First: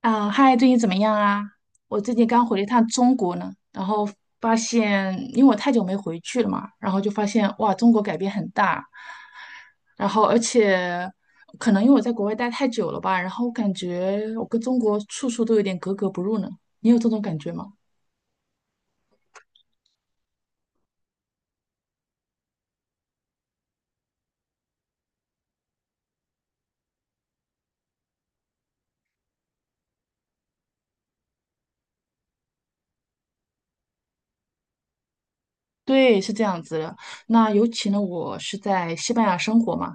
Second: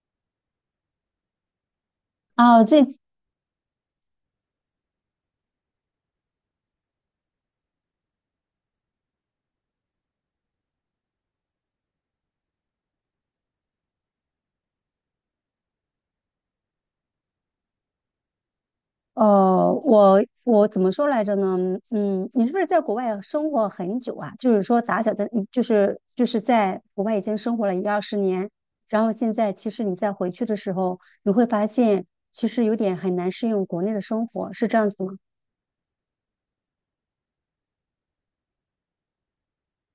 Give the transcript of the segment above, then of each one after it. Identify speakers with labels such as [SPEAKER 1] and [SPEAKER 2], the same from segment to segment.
[SPEAKER 1] 啊，嗨，最近怎么样啊？我最近刚回了
[SPEAKER 2] 啊，
[SPEAKER 1] 一趟
[SPEAKER 2] 这
[SPEAKER 1] 中国呢，然后发现，因为我太久没回去了嘛，然后就发现哇，中国改变很大，然后而且可能因为我在国外待太久了吧，然后我感觉我跟中国处处都有点格格不入呢。你有这种感觉吗？
[SPEAKER 2] 我怎么说来着呢？嗯，你是不是在国外生活很久啊？就是说打小在，就是在国外已经生活了一二十年，然后现在其实你再回去的时候，你会发现其实有点很难适应国内的生活，是这样子吗？
[SPEAKER 1] 对，是这样子的。那尤其呢，我是在西班牙生活嘛，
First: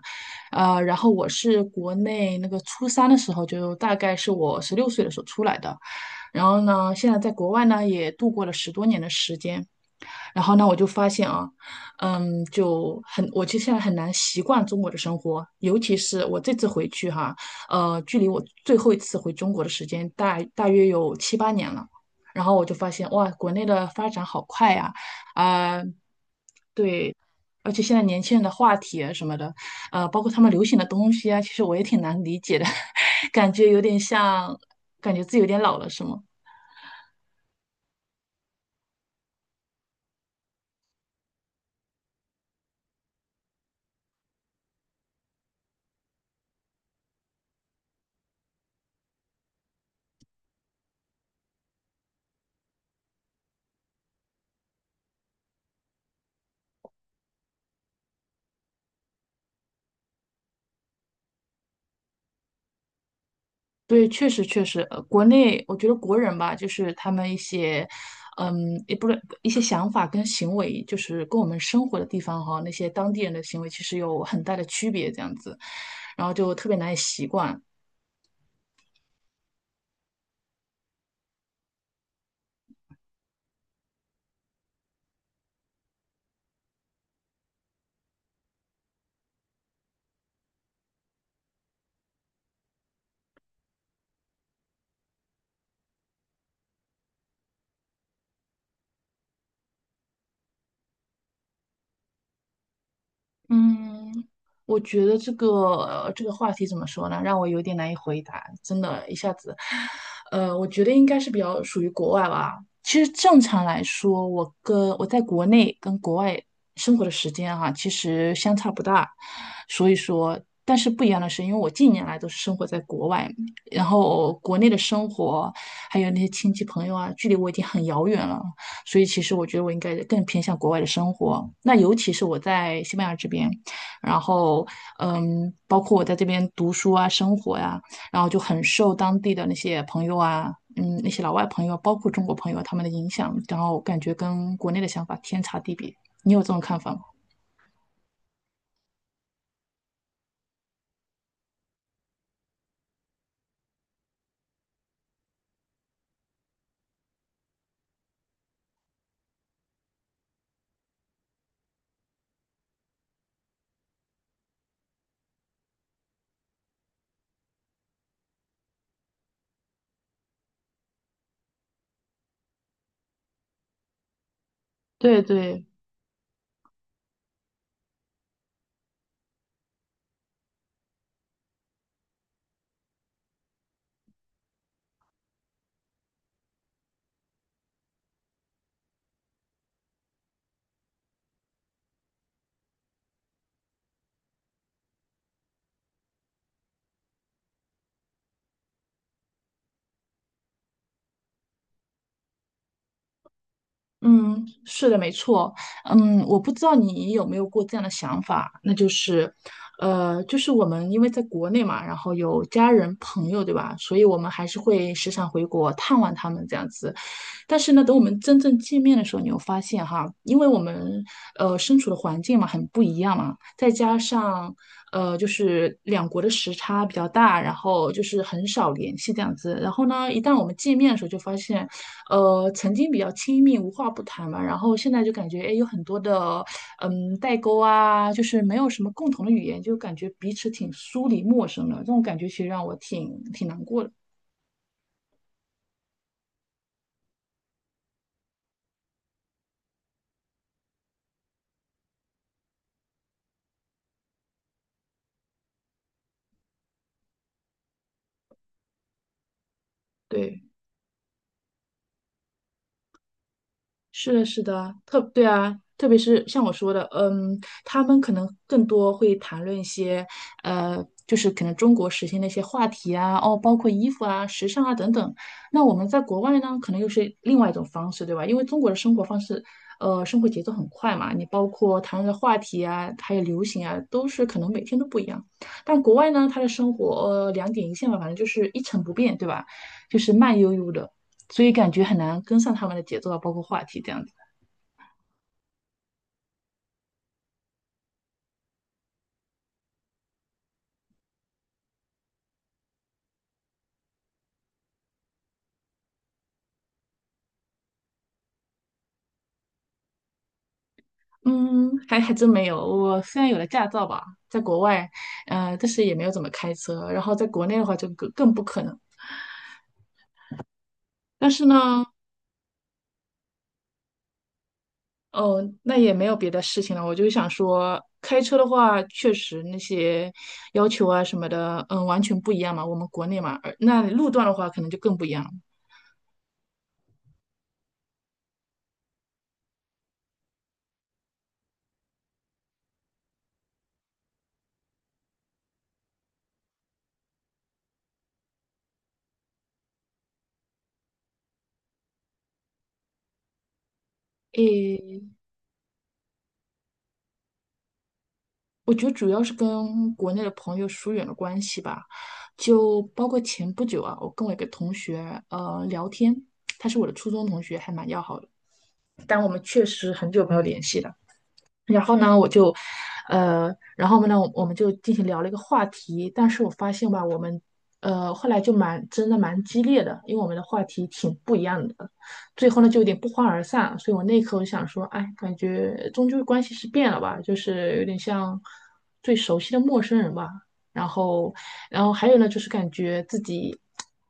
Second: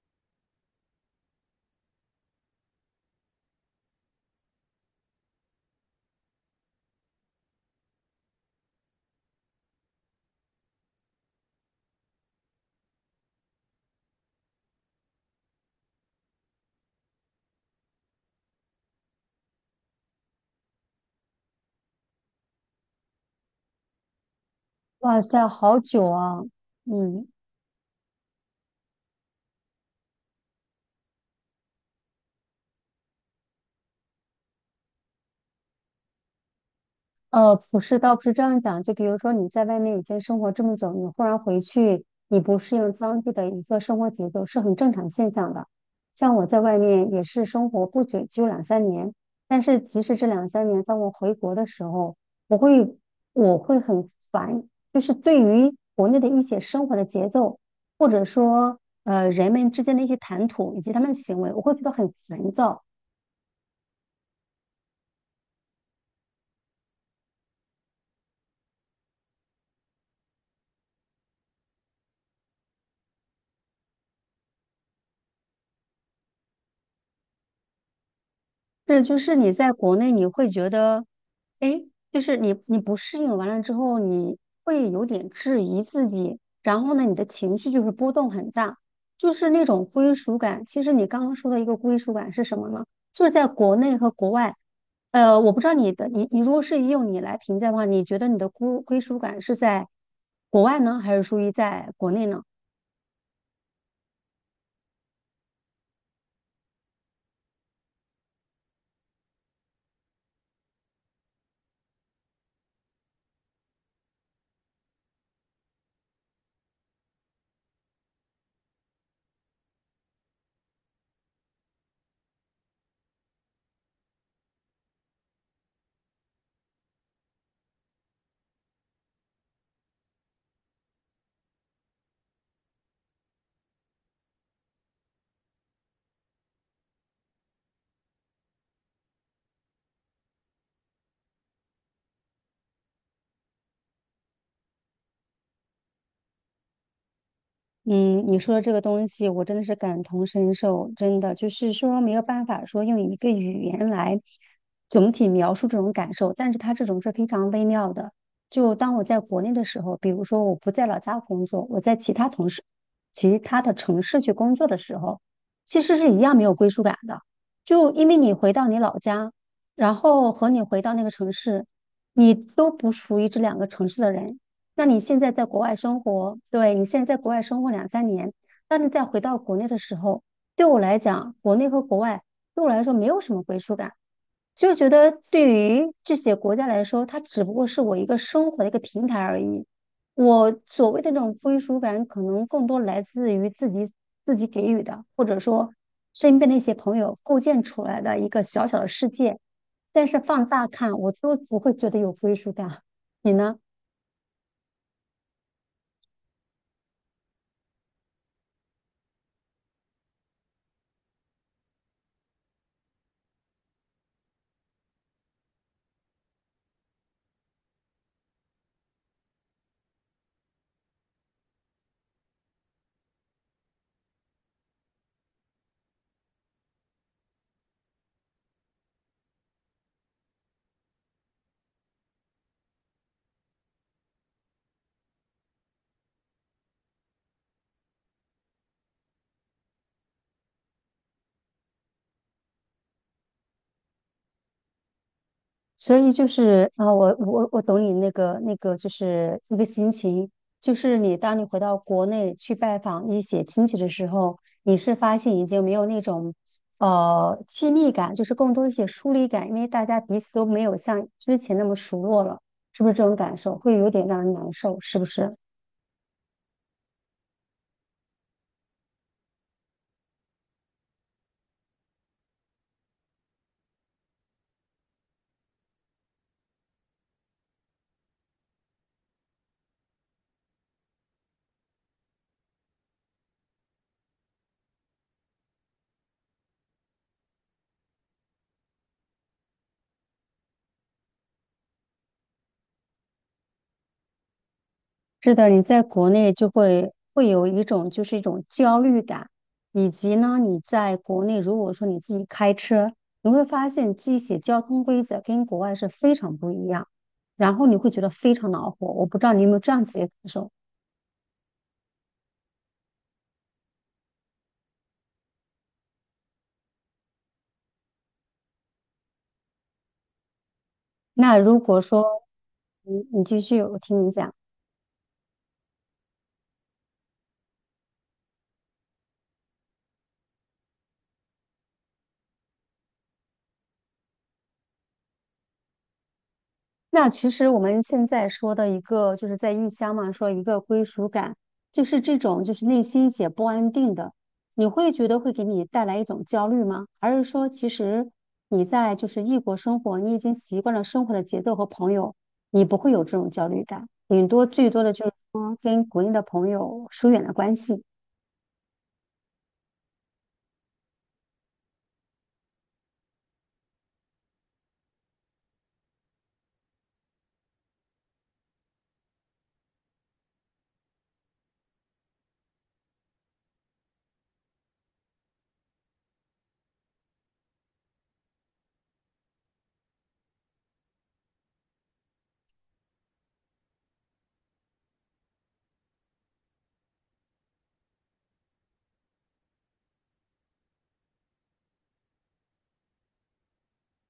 [SPEAKER 1] 然后我是国内那个初三的时候，就大概是我十六岁的时候出来的。然后呢，现在在国外呢也度过了十多年的时间。然后呢，我就发现啊，就很，我其实现在很难习惯中国的生活，尤其是我这次回去哈，距离我最后一次回中国的时间大约有七八年了。然后我就发现，哇，国内的发展好快呀，
[SPEAKER 2] 哇塞，好
[SPEAKER 1] 啊，
[SPEAKER 2] 久啊！
[SPEAKER 1] 对，
[SPEAKER 2] 嗯，
[SPEAKER 1] 而且现在年轻人的话题啊什么的，包括他们流行的东西啊，其实我也挺难理解的，感觉有点像，感觉自己有点老了，是吗？
[SPEAKER 2] 不是，倒不是这样讲。就比如说你在外面已经生活这么久，你忽然回去，你不适应当地的一个生活节奏，是很正常现象的。像我在外面也是生活不久，就两三年。但是即使这两三年，当我回国的时候，我会我会很烦，就是对于国内的一些生活的节奏，或者说人们之间的一些谈吐以及他们的行为，我会觉得很烦躁。
[SPEAKER 1] 对，确实确实，国内我觉得国人吧，就是他们一些，也不是一些想法跟行为，就是跟我们生活的地方哈，那些当地人的行为其实有很大的区别，这样子，然后就特别难以习惯。
[SPEAKER 2] 是，就是你在国内你会觉得，哎，就是你不适应完了之后，你会有点质疑自己，然后呢，你的情绪就是波动很大，就是那种归属感。其实你刚刚说的一个归属感是什么呢？就是在国内和国外，呃，我不知道你的你你如果是用你来评价的话，你觉得你的归属感是在国外呢，还是属于在国内呢？
[SPEAKER 1] 嗯，我觉得这个话题怎么说呢，让我有点难以回答，真的，一下子，我觉得应该是比较属于国外吧。其实正常来说，我跟我在国内跟国外生活的时间哈、其实相差不大。所以说，但是不一样的是，因为我近年来都是生活在国外，然后国内的生活还有那些亲戚朋友啊，距离我已经很遥远了。所以其实我觉得我应该更偏向国外的生活。那尤其是我在西班牙这边，然后包括我在这边读书啊、生活呀、然后就很受当地的那些朋友啊，那些老外朋友，包括中国朋友他们的影响，然后感觉跟国内的想法天差地别。你有这种看法吗？
[SPEAKER 2] 嗯，你说的这个东西，我真的是感同身受，真的就是说没有办法说用一个语言来总体描述这种感受，但是它这种是非常微妙的。就当我在国内的时候，比如说我不在老家工作，我在其他同事、其他的城市去工作的时候，其实是一样没有归属感的。就因为你回到你老家，然后和你回到那个城市，你都不属于这两个城市的人。那你现
[SPEAKER 1] 对
[SPEAKER 2] 在在国
[SPEAKER 1] 对，
[SPEAKER 2] 外生活，对，你现在在国外生活两三年，当你再回到国内的时候，对我来讲，国内和国外对我来说没有什么归属感，就觉得对于这些国家来说，它只不过是我一个生活的一个平台而已。我所谓的那种归属感，可能更多来自于自己给予的，或者说身边的一些朋友构建出来的一个小小的世界。但是放大看，我都不会觉得有归属感。你呢？
[SPEAKER 1] 嗯，是的，没错，我不知道你有没有过这样的想法，那就是，就是我们因为在国内嘛，然后有家人朋友，对吧？所以我们还是会时常回国探望他们这样子。但是呢，等我们真正见面的时候，你会发现哈，因为我们身处的环境嘛很不一样嘛，再加上就是两国的时差比较大，然后就是很少联系这样子。然后呢，一旦我们见面的时候，就发现曾经比较亲密，无话不谈嘛，然后现在就感觉哎有很多的代沟啊，就是没有什么共同的语言，就感觉彼此挺疏离陌生的，这种感觉其实让我挺难过的。
[SPEAKER 2] 所以就是啊，我懂你那个，就是一个心情，就是你当你回到国内去拜访一些亲戚的时候，你是发现已经没有那种亲密感，就是更多一些疏离感，因为大家彼此
[SPEAKER 1] 对。
[SPEAKER 2] 都没有像之前那么熟络了，是不是这种感受会有点
[SPEAKER 1] 是
[SPEAKER 2] 让
[SPEAKER 1] 的，
[SPEAKER 2] 人
[SPEAKER 1] 是
[SPEAKER 2] 难
[SPEAKER 1] 的，
[SPEAKER 2] 受，是
[SPEAKER 1] 特
[SPEAKER 2] 不
[SPEAKER 1] 对
[SPEAKER 2] 是？
[SPEAKER 1] 啊，特别是像我说的，他们可能更多会谈论一些，就是可能中国时兴的一些话题啊，哦，包括衣服啊、时尚啊等等。那我们在国外呢，可能又是另外一种方式，对吧？因为中国的生活方式，生活节奏很快嘛，你包括谈论的话题啊，还有流行啊，都是可能每天都不一样。但国外呢，他的生活，两点一线吧，反正就是一成不变，对吧？就是慢悠悠的。所以感觉很难跟上他们的节奏啊，包括话题这样子。
[SPEAKER 2] 是的，你在国内就会有一种就是一种焦虑感，以及呢，你在国内如果说你自己开车，你会发现这些交通规则跟国外是非常不一样，然后你会觉得非常恼火。我不知道你有没有这样子的感受？
[SPEAKER 1] 嗯，还真没有。我虽然有了驾照吧，在国外，但是也没有怎么开车。然后在国内的话，就更不可能。但
[SPEAKER 2] 那
[SPEAKER 1] 是
[SPEAKER 2] 如果
[SPEAKER 1] 呢，
[SPEAKER 2] 说，你你继续，我听你讲。
[SPEAKER 1] 哦，那也没有别的事情了。我就想说，开车的话，确实那些要求啊什么的，完全不一样嘛。我们国内嘛，而那路段的话，可能就更不一样了。
[SPEAKER 2] 那其实我们现在说的一个，就是在异乡嘛，说一个归属感，就是这种就是内心也不安定的，你会觉得会给你带来一种焦虑吗？还是说其实你在就是异国生活，你已经习惯了生活的节奏和朋友，你不会有这种焦虑感，顶多最多的就
[SPEAKER 1] 诶，
[SPEAKER 2] 是说跟国内的朋友疏远了关系。
[SPEAKER 1] 我觉得主要是跟国内的朋友疏远了关系吧，就包括前不久啊，我跟我一个同学聊天，他是我的初中同学，还蛮要好的，但我们确实很久没有联系了。然后呢，我们就进行聊了一个话题，但是我发现吧，我们，后来就蛮真的蛮激烈的，因为我们的话题挺不一样的，最后呢就有点不欢而散，所以我那一刻我就想说，哎，感觉终究关系是变了吧，就是有点像最熟悉的陌生人吧。然后，然后还有呢，就是感觉自己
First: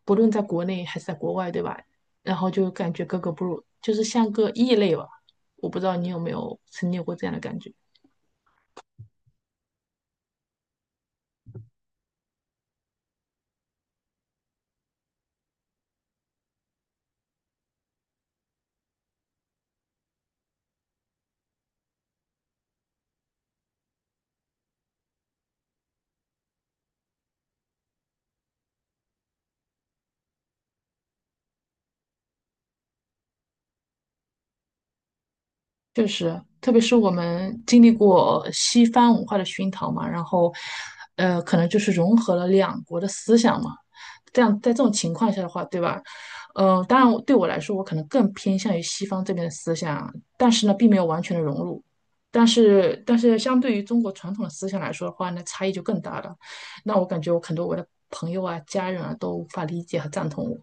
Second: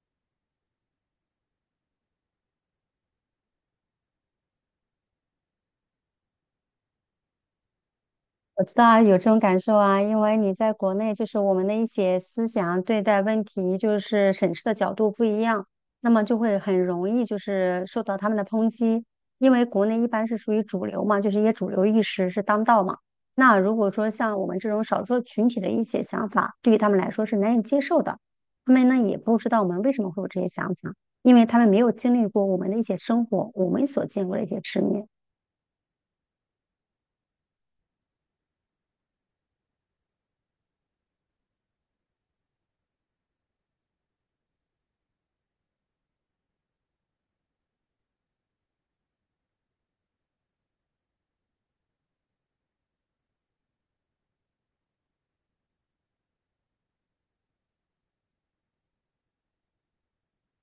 [SPEAKER 1] 不论在国内还是在国外，对吧？然后就感觉格格不入，就是像个异类吧。我不知道你有没有曾经有过这样的感觉。
[SPEAKER 2] 我知道啊有这种感受啊，因为你在国内，就是我们的一些思想对待问题，就是审视的角度不一样，那么就会很容易就是受到他们的抨击。因为国内一般是属于主流嘛，就是一些主流意识是当道嘛。那如果说像我们这种少数群体的一些想法，对于他们来说是难以接受的，他们呢也不知道我们为什么会有这些想法，因为他们没有经历过我们的一些生活，我们所见过的一些世面。
[SPEAKER 1] 确实，特别是我们经历过西方文化的熏陶嘛，然后，可能就是融合了两国的思想嘛。这样，在这种情况下的话，对吧？当然，对我来说，我可能更偏向于西方这边的思想，但是呢，并没有完全的融入。但是相对于中国传统的思想来说的话，那差异就更大了。那我感觉我很多我的朋友啊、家人啊都无法理解和赞同我。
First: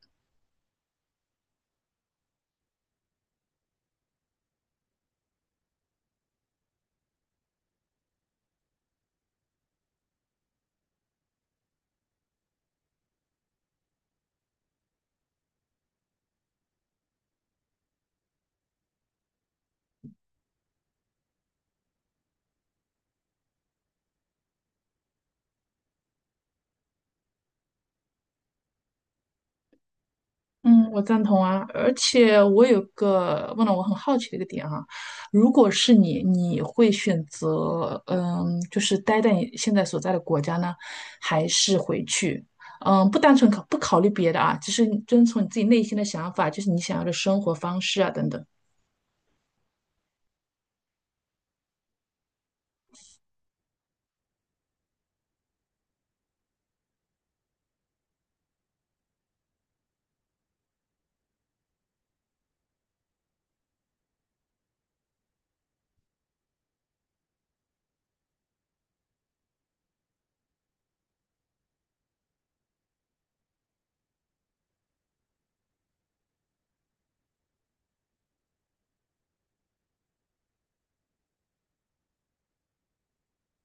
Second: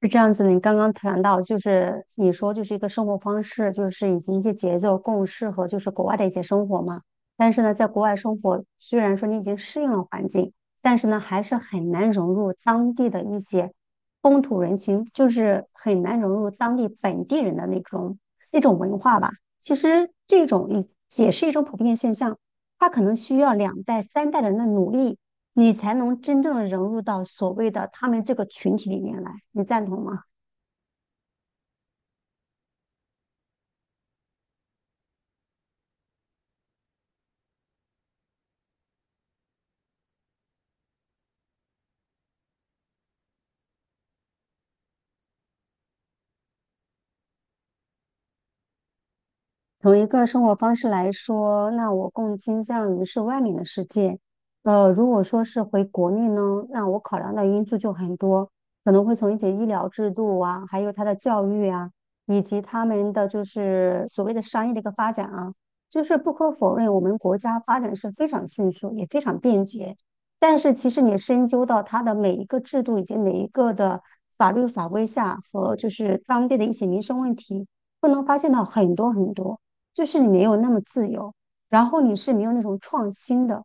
[SPEAKER 2] 是这样子的，你刚刚谈到，就是你说就是一个生活方式，就是以及一些节奏更适合就是国外的一些生活嘛。但是呢，在国外生活，虽然说你已经适应了环境，但是呢，还是很难融入当地的一些风土人情，就是很难融入当地本地人的那种文化吧。其实这种也是一种普遍现象，它可能需要两代、三代人的努力。你才能真正融入到所谓的他们这个群体里面来，你赞同吗？
[SPEAKER 1] 嗯，我赞同啊，而且我有个问了我很好奇的一个点啊，如果是你，你会选择就是待在你现在所在的国家呢，还是回去？不单纯考不考虑别的啊，只是遵从你自己内心的想法，就是你想要的生活方式啊等等。
[SPEAKER 2] 从一个生活方式来说，那我更倾向于是外面的世界。呃，如果说是回国内呢，那我考量的因素就很多，可能会从一些医疗制度啊，还有他的教育啊，以及他们的就是所谓的商业的一个发展啊。就是不可否认，我们国家发展是非常迅速，也非常便捷。但是其实你深究到它的每一个制度以及每一个的法律法规下和就是当地的一些民生问题，不能发现到很多很多。就是你没有那么自由，然后你是没有那种创新的。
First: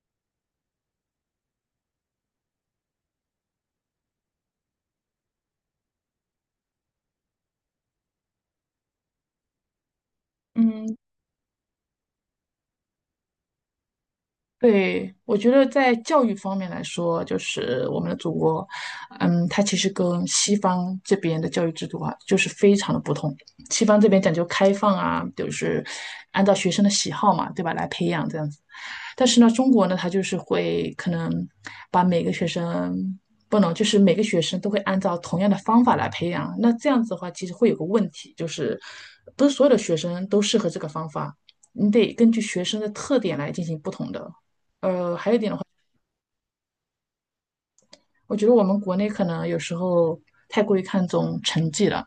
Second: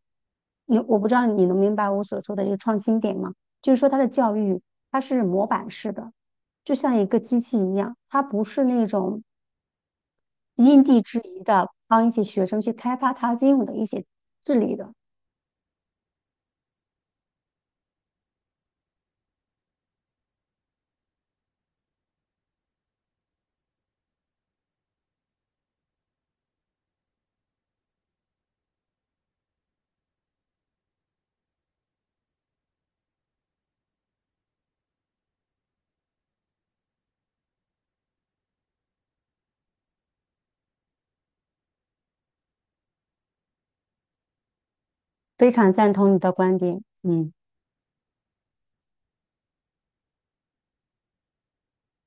[SPEAKER 2] 你我不知道你能明白我所说的这个创新点吗？就是说，它的教育它是模板式的，就像一个机器一样，它不是那种因
[SPEAKER 1] 嗯。
[SPEAKER 2] 地制宜的帮一些学生去开发他应有的一些智力的。
[SPEAKER 1] 对，我觉得在教育方面来说，就是我们的祖国，它其实跟西方这边的教育制度啊，就是非常的不同。西方这边讲究开放啊，就是按照学生的喜好嘛，对吧，来培养这样子。但是呢，中国呢，它就是会可能把每个学生不能，就是每个学生都会按照同样的方法来培养。那这样子的话，其实会有个问题，就是不是所有的学生都适合这个方法。你得根据学生的特点来进行不同的。还有一
[SPEAKER 2] 非
[SPEAKER 1] 点的话，
[SPEAKER 2] 常赞同你的观点，嗯。
[SPEAKER 1] 我觉得我们国内可能有时候太过于看重成绩了。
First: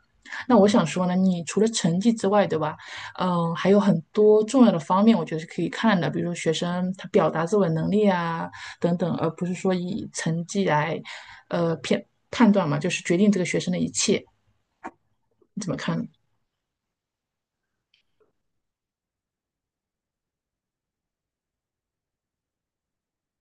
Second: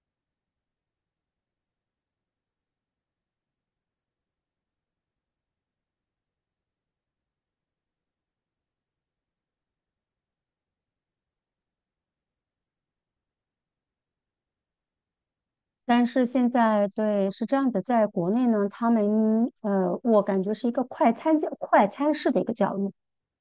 [SPEAKER 1] 那我想说呢，你除了成绩之外，对吧？还有很多重要的方面，我觉得是可以看的，比如说学生他表达自我能力啊等等，而不是说以成绩来，呃，片判断嘛，就是决定这个学生的一切。你怎么看呢？
[SPEAKER 2] 但是现在对是这样子，在国内呢，他们我感觉是一个快餐教、快餐式的一个教育，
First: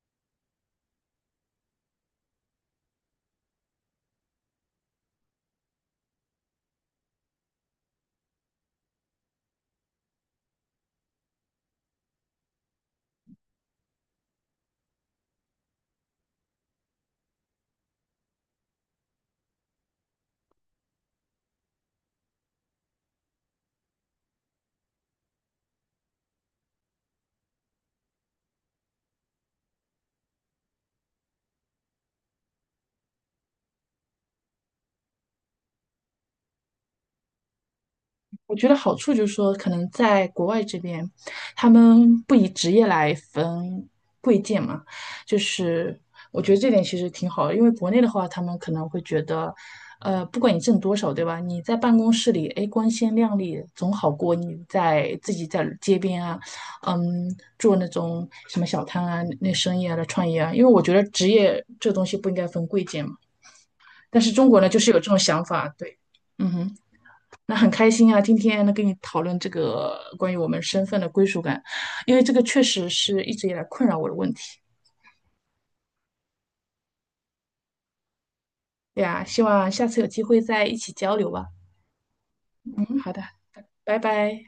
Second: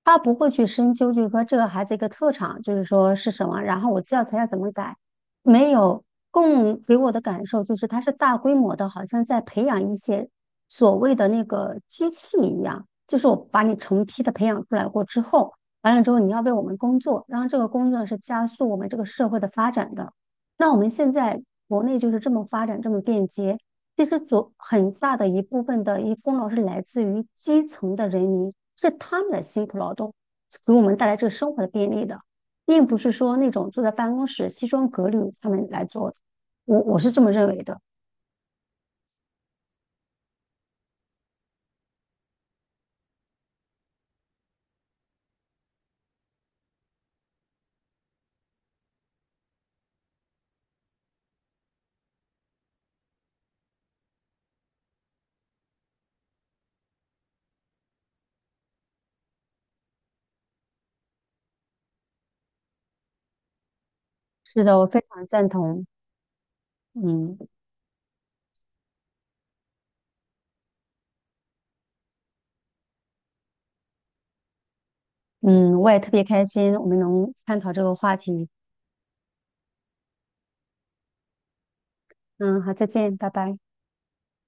[SPEAKER 2] 他不会去深究，就是说这个孩子一个特长，就是说是什么，然后我教材要怎么改，没有更给我的感受就是他是大规模的，好像在培养一些所谓的那个机器一样，就是我把你成批的培养出来过之后，完了之后你要为我们工作，然后这个工作是加速我们这个社会的发展的。那我们现在国内就是这么发展，这么便捷。其实左很大的一部分的一功劳是来自于基层的人民，是他们的辛苦劳动给我们带来这个生活的便利的，并不是说那种坐在办公室西装革履他们来做的。我是这么认为的。
[SPEAKER 1] 我觉得好处就是说，可能在国外这边，他们不以职业来分贵贱嘛，就是我觉得这点其实挺好的，因为国内的话，他们可能会觉得，不管你挣多少，对吧？你在办公室里，哎，光鲜亮丽总好过你在自己在街边啊，做那种什么小摊啊、那生意啊来创业啊，因为我觉得职业这东西不应该分贵贱嘛。但是中国
[SPEAKER 2] 是
[SPEAKER 1] 呢，
[SPEAKER 2] 的，
[SPEAKER 1] 就
[SPEAKER 2] 我
[SPEAKER 1] 是有
[SPEAKER 2] 非
[SPEAKER 1] 这种
[SPEAKER 2] 常
[SPEAKER 1] 想
[SPEAKER 2] 赞
[SPEAKER 1] 法，
[SPEAKER 2] 同。
[SPEAKER 1] 对，嗯哼。
[SPEAKER 2] 嗯
[SPEAKER 1] 那很开心啊，今天能跟你讨论这个关于我们身份的归属感，因为这个确实是一直以来困扰我的问题。
[SPEAKER 2] 嗯，我也特别开心，我们能探讨这个话题。
[SPEAKER 1] 对呀，希望下次有机会再一起交流吧。
[SPEAKER 2] 嗯，好，再
[SPEAKER 1] 嗯，好
[SPEAKER 2] 见，
[SPEAKER 1] 的，
[SPEAKER 2] 拜拜。
[SPEAKER 1] 拜拜。